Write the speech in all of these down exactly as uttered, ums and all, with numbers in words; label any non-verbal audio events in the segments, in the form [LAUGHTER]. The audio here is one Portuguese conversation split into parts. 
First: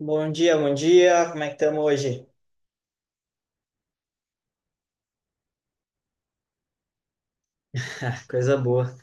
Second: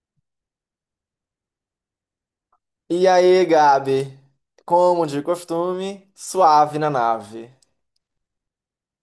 Bom dia, bom dia. Como é que estamos hoje? E aí, Gabi? Como de costume, suave na nave. [LAUGHS] Coisa boa.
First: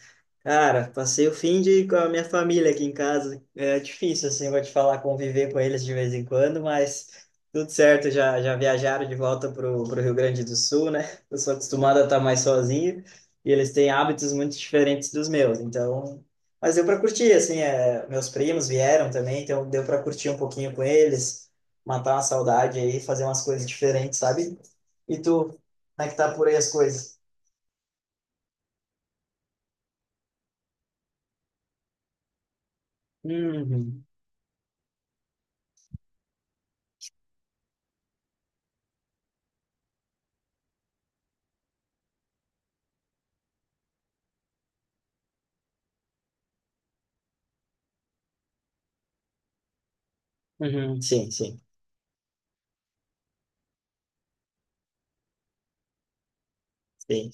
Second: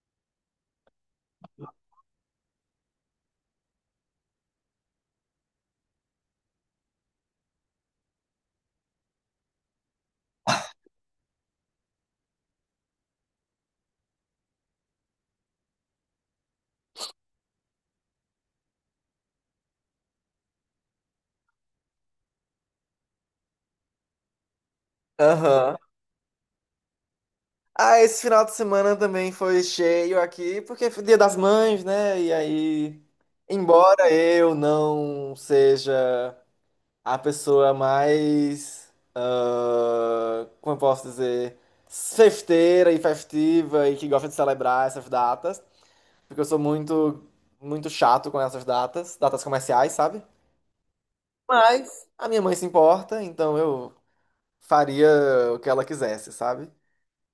Cara, passei o fim de com a minha família aqui em casa. É difícil, assim, vou te falar, conviver com eles de vez em quando, mas tudo certo, já, já viajaram de volta pro, pro Rio Grande do Sul, né? Eu sou acostumado a estar mais sozinho e eles têm hábitos muito diferentes dos meus, então. Mas deu para curtir, assim, é, meus primos vieram também, então deu para curtir um pouquinho com eles, matar uma saudade aí, fazer umas coisas diferentes, sabe? E tu, como Aham. é que tá por aí as coisas? Ah, esse final de semana também foi cheio aqui, porque foi Dia das Mães, né? E aí, Uhum, embora eu não seja a pessoa mais, ah, como eu posso dizer, festeira e festiva e que gosta de celebrar essas datas, porque eu sou muito, muito chato com essas datas, datas comerciais, sabe? uhum, sim, sim. Mas a minha mãe se importa, então eu faria o que ela quisesse, sabe? Sim,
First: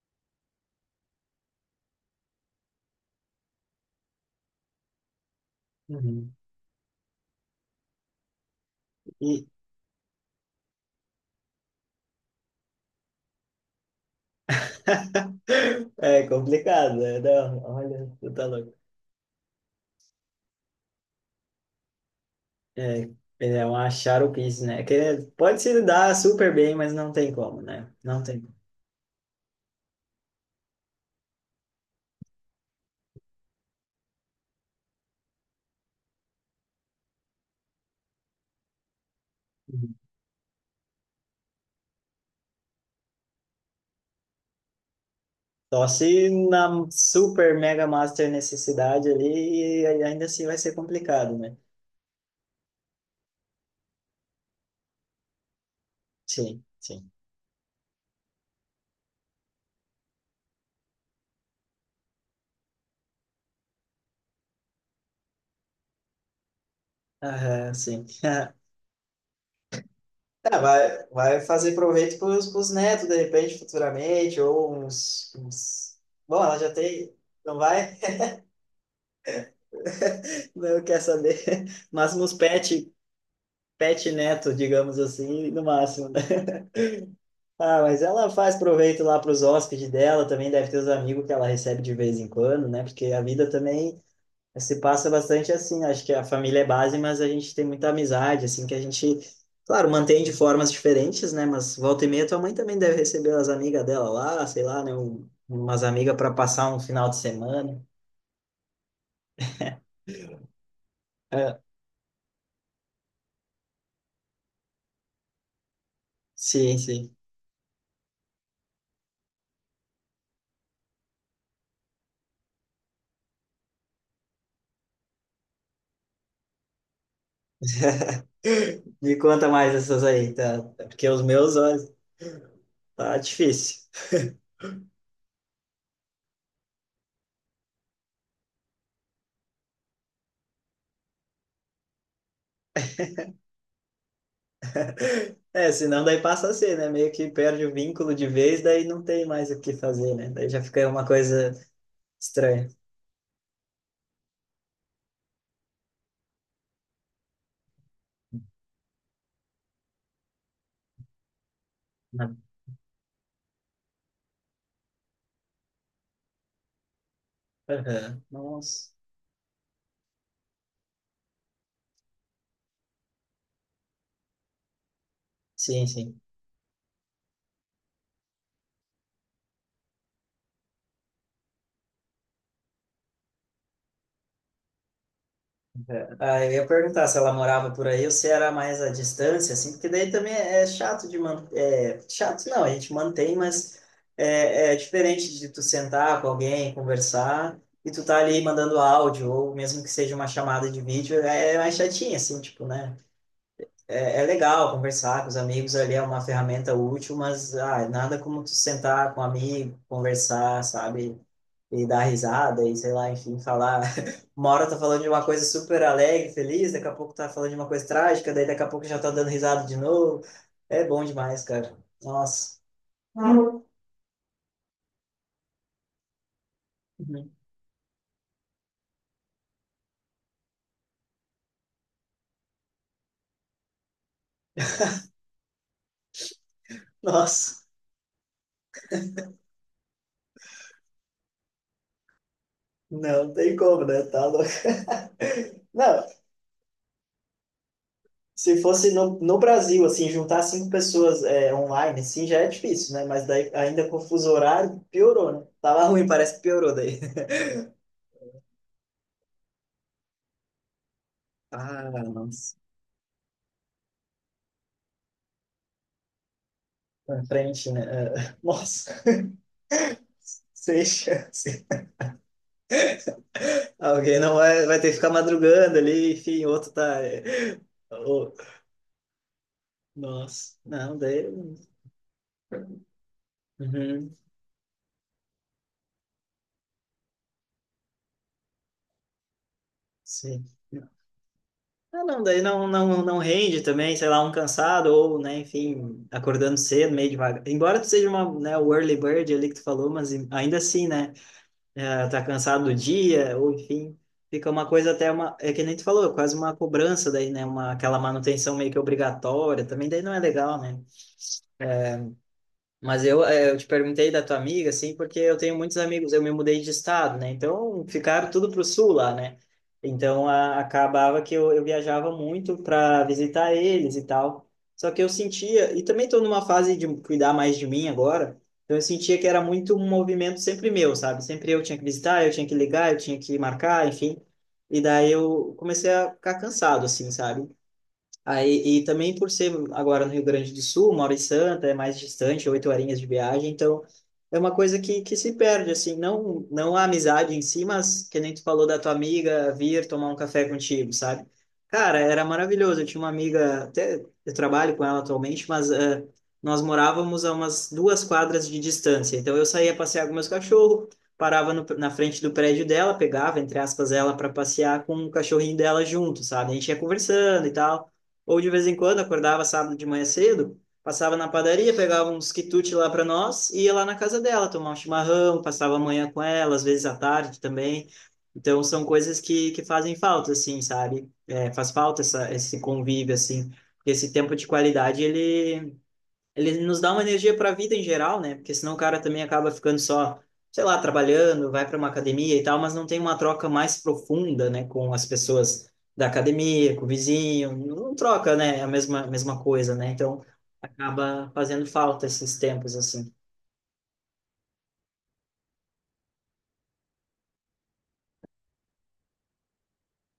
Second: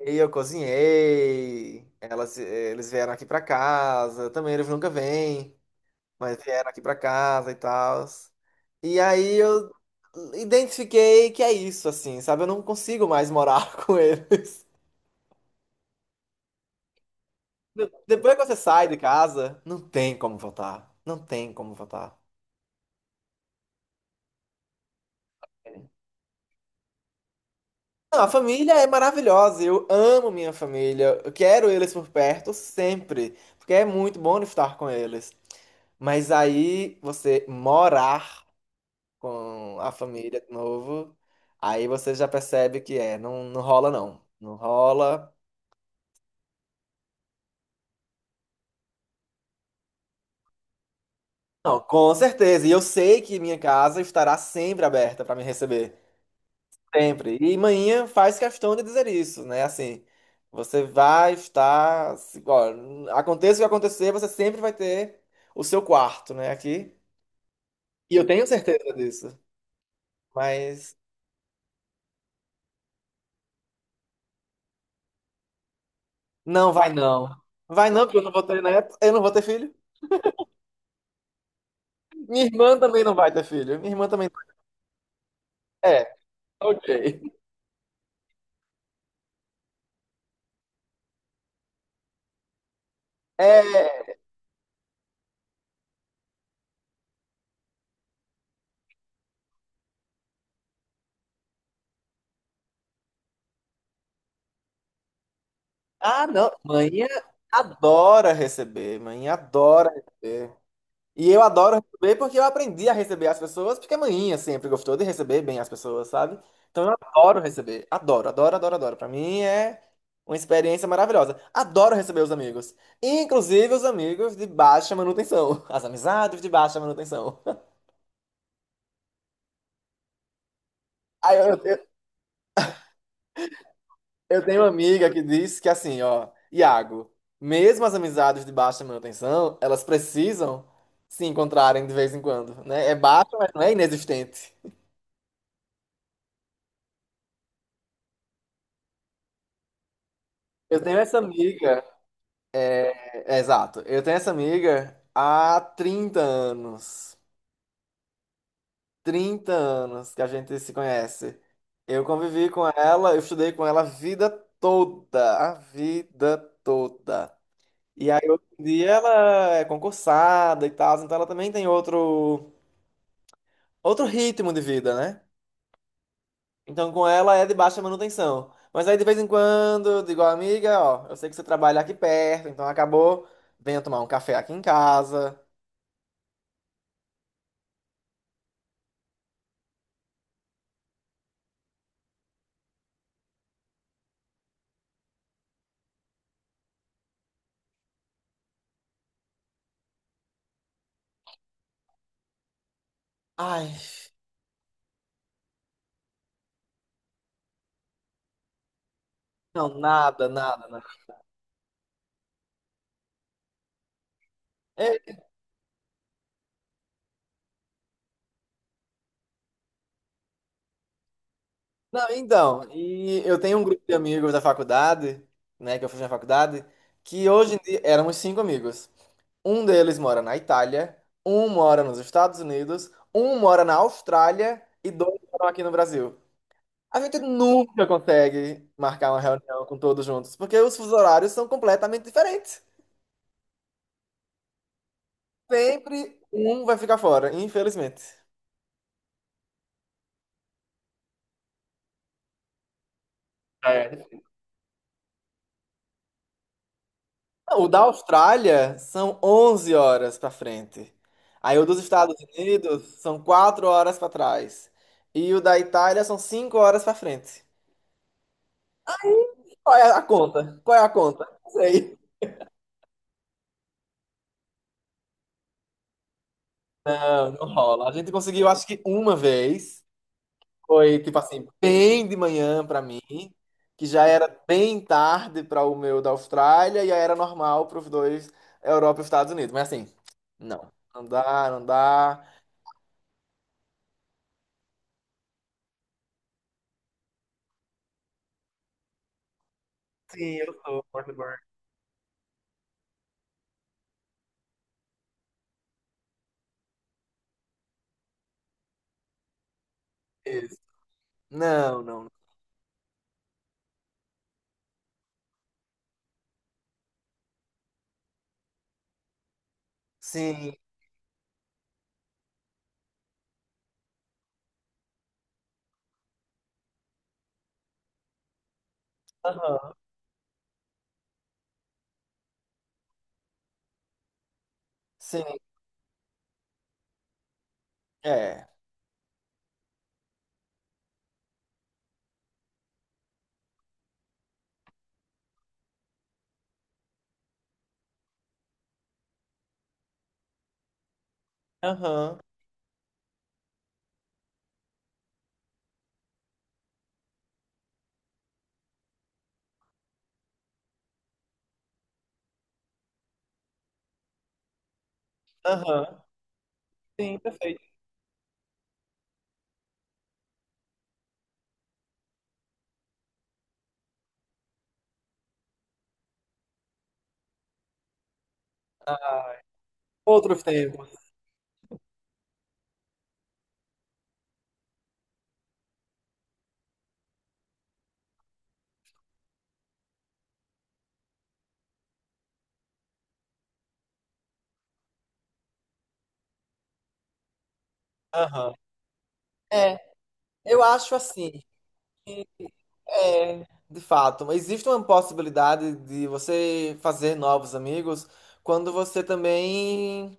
E eu cozinhei, elas, eles vieram aqui pra casa, também eles nunca vêm, uhum. mas vieram aqui pra casa e tal. E aí E eu identifiquei que é isso, assim, sabe? Eu não consigo mais morar [LAUGHS] com eles. [LAUGHS] é complicado, né? Não, olha, tu Depois que tá você louco. sai de casa, não tem como voltar. Não tem como voltar. É, é um charupice, né? Que é, pode se dar super bem, mas não tem como, né? Não Não, a tem como. família é maravilhosa, eu amo minha família, eu quero eles por perto sempre, porque é muito bom estar com eles. Mas aí você morar com a Uhum. família de novo, aí você já percebe que é, não, não rola não. Não rola. Só se na super mega master necessidade ali, e ainda assim vai ser complicado, né? Não, com certeza. E eu sei que minha casa estará sempre aberta para me receber. Sim, sim. Sempre. E manhã faz questão de dizer isso, né? Assim, você vai estar. se- Ó, aconteça o que acontecer, você sempre vai ter o seu quarto, né? Aqui. Aham, sim. E eu tenho [LAUGHS] certeza disso. É, Mas vai, vai fazer proveito para os netos, de repente, futuramente, ou uns, uns- Bom, ela já não vai tem. não. Não Vai vai? não, porque eu não vou ter neto, eu não vou ter filho. [LAUGHS] Não quer saber. Mas uns Minha irmã pets também não vai ter filho. Minha irmã pet também não neto, digamos assim, no vai. máximo, É, né? ok. Ah, mas ela faz proveito lá para os hóspedes dela, também deve ter os amigos que ela recebe de vez em quando, né? Porque a vida também É. se passa bastante assim. Acho que a família é base, mas a gente tem muita amizade, assim, que a gente, claro, mantém de formas diferentes, né? Mas volta e meia, tua mãe também deve receber as amigas dela lá, sei lá, né? Um- Umas amigas Ah, para não. passar um Mãe final de semana. adora receber. Mãe adora receber. E eu É, adoro receber porque eu aprendi a receber as pessoas, porque a mãinha sempre gostou de receber bem as pessoas, sabe? sim, Então eu sim. adoro receber. Adoro, adoro, adoro, adoro. Pra mim é uma experiência maravilhosa. Adoro receber os amigos. Inclusive os amigos de baixa manutenção. As amizades de baixa manutenção. Me conta mais essas aí, tá? Porque os [LAUGHS] Aí eu, meus, ó, eu tá difícil. Eu tenho uma amiga que diz que assim, ó, Iago, mesmo as amizades de baixa manutenção, elas precisam se encontrarem de vez em quando, né? É baixa, mas não é inexistente. É, senão daí passa a ser, né? Meio que perde o vínculo de vez, daí não tem mais o que fazer, né? Daí já Eu fica tenho uma essa coisa amiga, estranha. É, é, exato, eu tenho essa amiga há trinta anos. Trinta anos que a gente se conhece. Eu Não. convivi com ela, eu estudei com ela a vida toda, a vida toda. E aí Aham. hoje em dia Nossa. ela é concursada e tal, então ela também tem outro outro ritmo de vida, né? Sim, sim. Então com ela é de baixa manutenção. Mas aí de vez em quando eu digo, amiga, ó, eu sei que você trabalha aqui perto, então acabou, venha tomar um café aqui em casa. É. Ah, eu ia perguntar se ela morava por aí ou se era mais à distância, assim, porque daí também é é chato de manter. É, chato não, a gente mantém, mas é, é diferente de tu sentar com alguém, conversar, e tu tá ali mandando áudio, ou mesmo que seja uma chamada de vídeo, é é mais chatinho, assim, tipo, né? Ai, É, é legal conversar com os amigos ali, é uma ferramenta útil, mas ah, nada como tu sentar com um amigo, não, nada, conversar, nada, nada. sabe? E dar risada e sei lá, enfim, falar. [LAUGHS] Uma hora tá falando de É, uma coisa super alegre, feliz, daqui a pouco tá falando de uma coisa trágica, daí daqui a pouco já tá dando risada de novo. É bom demais, cara. não, Nossa. então, e eu tenho um grupo de amigos da faculdade, né, que eu fiz na faculdade, que Uhum. hoje em dia éramos cinco amigos. Um deles mora na Itália, um mora nos Estados Unidos, um mora na Austrália e dois moram aqui no Brasil. A gente Nossa. nunca consegue marcar uma reunião com todos juntos, porque os fusos horários são completamente diferentes. Não, tem como, né? Tá louco. Não, Sempre um vai ficar fora, infelizmente. se fosse no, no Brasil, assim, juntar cinco pessoas é, online, assim, já é difícil, né? Mas daí, ainda com o É. fuso horário, piorou, né? Tava ruim, parece que piorou daí. [LAUGHS] O da Austrália são onze horas para frente. Aí o dos Ah, Estados nossa. Unidos são quatro horas para trás. E o da Itália são cinco horas para Na frente. frente, né? É, [LAUGHS] nossa, Qual é a conta? Qual é sem a conta? Não chance. sei. Alguém não vai, vai ter que ficar madrugando ali, enfim, outro tá, é, Não, não rola. A gente ô, conseguiu, acho que uma vez. nossa, não, Foi, tipo daí. assim, bem de manhã pra mim, que já Uhum, era bem tarde para o meu da Austrália e aí era normal para os dois, Europa e Estados Unidos. Mas assim, sim. não, não dá, não Ah, dá. não, daí não, não, não rende também, sei lá, um cansado ou, né, enfim, acordando cedo, meio devagar. Embora tu seja uma, né, o early bird ali que tu falou, mas em- Sim, eu ainda sou assim, né, Portugal. eh, tá cansado do dia, ou enfim, fica uma coisa até uma, é que nem tu falou, quase uma cobrança daí, né, uma, aquela manutenção meio que obrigatória, também daí não é Isso. legal, né? Não, não. Mas eu, eh, eu te perguntei da tua amiga, assim, porque eu tenho muitos amigos, eu me mudei de estado, né? Então ficaram tudo pro sul lá, né? Então Sim, a, acabava que eu, eu viajava muito para visitar eles e tal. Só que eu sentia, e também estou numa fase de cuidar mais de mim agora, então eu sentia que era aham, muito um movimento sempre meu, sabe? Sempre eu tinha que visitar, eu tinha que ligar, eu tinha que marcar, enfim. E daí sim, eu comecei a ficar cansado, assim, sabe? é. Aí, e também por ser agora no Rio Grande do Sul, Mauro e Santa é mais distante, oito horinhas de viagem, então é uma coisa que, que se perde, assim, não, não a amizade em si, mas que nem tu falou da tua amiga vir tomar um café contigo, sabe? Cara, Aham, era maravilhoso, eu tinha uma amiga, até eu trabalho com ela atualmente, mas eh, nós morávamos a umas duas quadras de distância, então eu saía passear com meus cachorros, parava no- na frente do prédio dela, pegava, entre aspas, ela para passear com o cachorrinho dela aham, junto, sabe? A gente ia sim, conversando e perfeito. tal, ou de vez em quando, acordava sábado de manhã cedo, passava na padaria, pegava uns quitutes lá para nós e ia lá na casa dela tomar um chimarrão, passava a manhã com ela, às vezes à tarde também. Então, são coisas que, que fazem falta, Outros assim, tempos. sabe? É, faz falta essa, esse convívio, assim. Esse tempo de qualidade, ele ele nos dá uma energia para a vida em geral, né? Porque senão o cara também acaba ficando só, sei lá, trabalhando, vai para uma academia e tal, mas não tem uma troca mais profunda, né, com as pessoas da academia, com o vizinho, não troca, Aham. né, a mesma mesma coisa, É, né? Então eu acho acaba assim, fazendo falta esses tempos assim. é, de fato, mas existe uma possibilidade de você fazer novos amigos quando você também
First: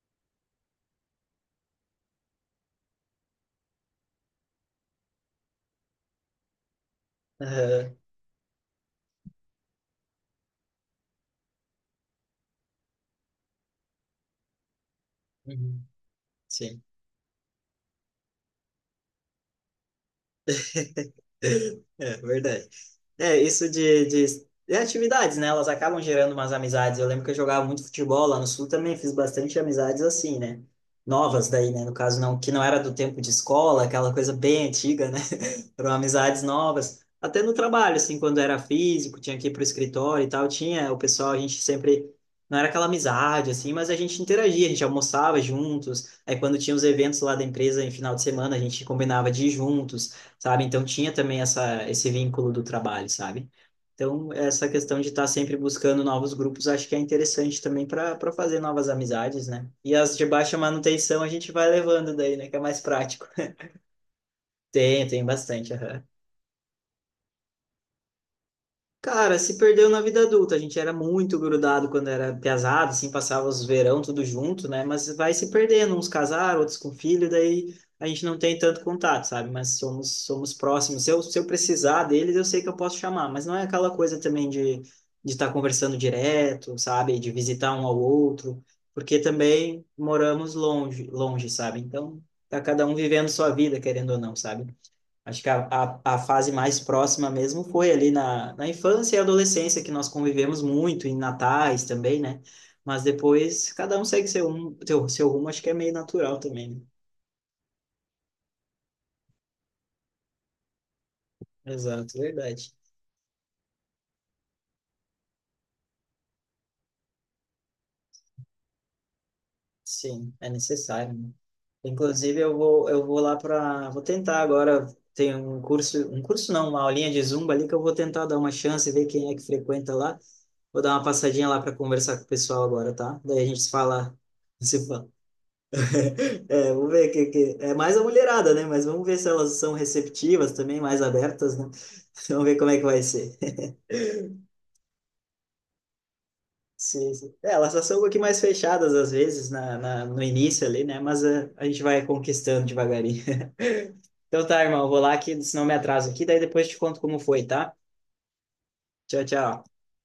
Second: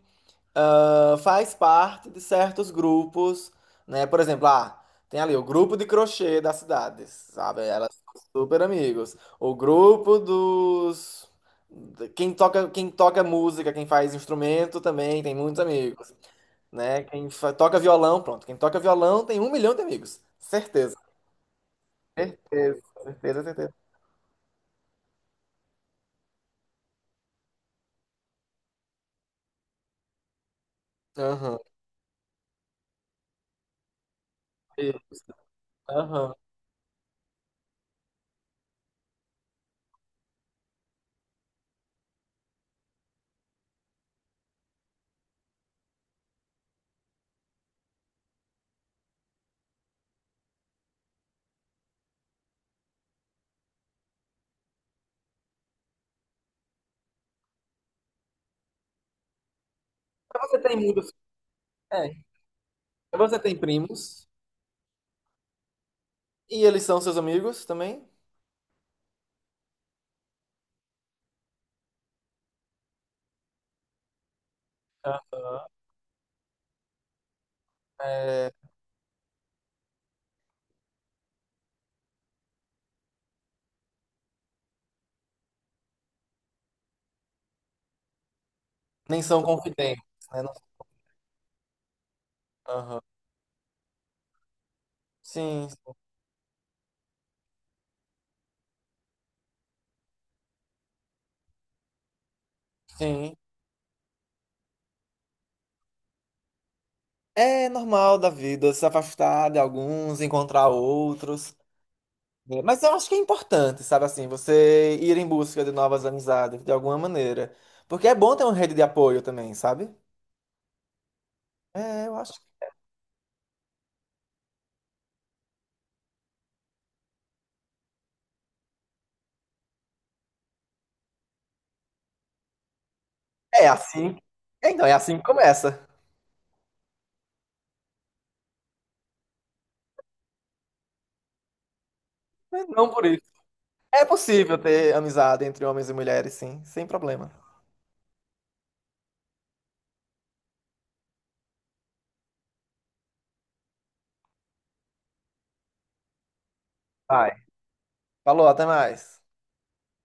ah, faz parte de certos grupos, né? Por exemplo, ah, tem ali o grupo de crochê das cidades, sabe? Elas Aham. são super amigos. O grupo dos de- quem toca, quem toca música, quem faz instrumento também tem muitos Uhum. amigos, Sim, né? Quem fa- toca violão, pronto. Quem toca violão tem um milhão de amigos, certeza. [LAUGHS] é verdade. Certeza, É, certeza, isso certeza. de, de, de atividades, né? Elas acabam gerando umas amizades. Eu lembro que eu jogava muito futebol lá no Sul também, fiz bastante amizades assim, né? Novas Aham. daí, né? No caso, não, que não era do tempo de escola, aquela coisa bem antiga, né? Isso. Foram Aham. amizades novas. Até no trabalho, assim, quando era físico, tinha que ir para o escritório e tal, tinha o pessoal, a gente sempre. Não era aquela amizade, assim, mas a gente interagia, a gente almoçava juntos. Aí, quando tinha os eventos lá da empresa em final de semana, a gente combinava de ir juntos, sabe? Então, tinha também essa, esse vínculo do trabalho, sabe? Então, essa questão de estar sempre buscando novos grupos, acho que é interessante também para para fazer novas amizades, né? E as de Mas baixa você tem amigos? manutenção a gente vai É. levando daí, né? Que é mais prático. Você [LAUGHS] tem primos? Tem, tem bastante. Aham. E eles são seus amigos também? Cara, se perdeu na vida adulta. A gente era muito grudado quando era piazada, assim, passava os verão tudo junto, né? Mas Ah, vai se perdendo, uns casaram, outros com filho, daí a gente não é, tem tanto contato, sabe? Mas somos somos próximos. Se eu, se eu precisar deles, eu sei que eu posso chamar, mas não é aquela coisa também de de estar conversando direto, sabe? De visitar um ao outro, porque nem são também confidentes, né? moramos Não- longe, longe, sabe? Então, tá cada um Aham. vivendo sua vida, querendo ou não, sabe? Acho que a, Sim, a, a fase mais próxima mesmo foi ali na, na infância e adolescência, que nós convivemos muito, em natais também, né? Mas sim. depois cada um segue seu, um- seu, seu rumo, acho que é meio natural também, né? É normal da vida se afastar de alguns, encontrar outros. Exato, Né? verdade. Mas eu acho que é importante, sabe assim, você ir em busca de novas amizades, de alguma maneira. Porque é bom ter uma rede de apoio também, sabe? Sim, é necessário, né? É, eu acho. Inclusive, eu vou, eu vou lá para. Vou tentar agora. Tem um curso, um curso não, uma aulinha de Zumba ali que eu vou tentar dar uma chance, e ver quem é que frequenta lá. Vou dar uma passadinha lá para conversar com o pessoal agora, tá? Daí a gente É se fala, assim. [LAUGHS] É, então, se é fala. assim que começa. É, vamos ver que, que é mais a mulherada, né? Mas vamos ver se elas são receptivas também, mais abertas, né? [LAUGHS] Vamos ver Mas como é que não vai por isso. ser. [LAUGHS] É possível ter amizade entre homens e mulheres, sim, sem Sim, problema. sim. É, elas só são um pouquinho mais fechadas às vezes na, na- no início ali, né? Mas é, a gente vai conquistando devagarinho. [LAUGHS] Então tá, irmão, eu vou lá que senão eu me atraso aqui, daí depois te conto como Vai. foi, tá? Falou, até Tchau, mais. tchau.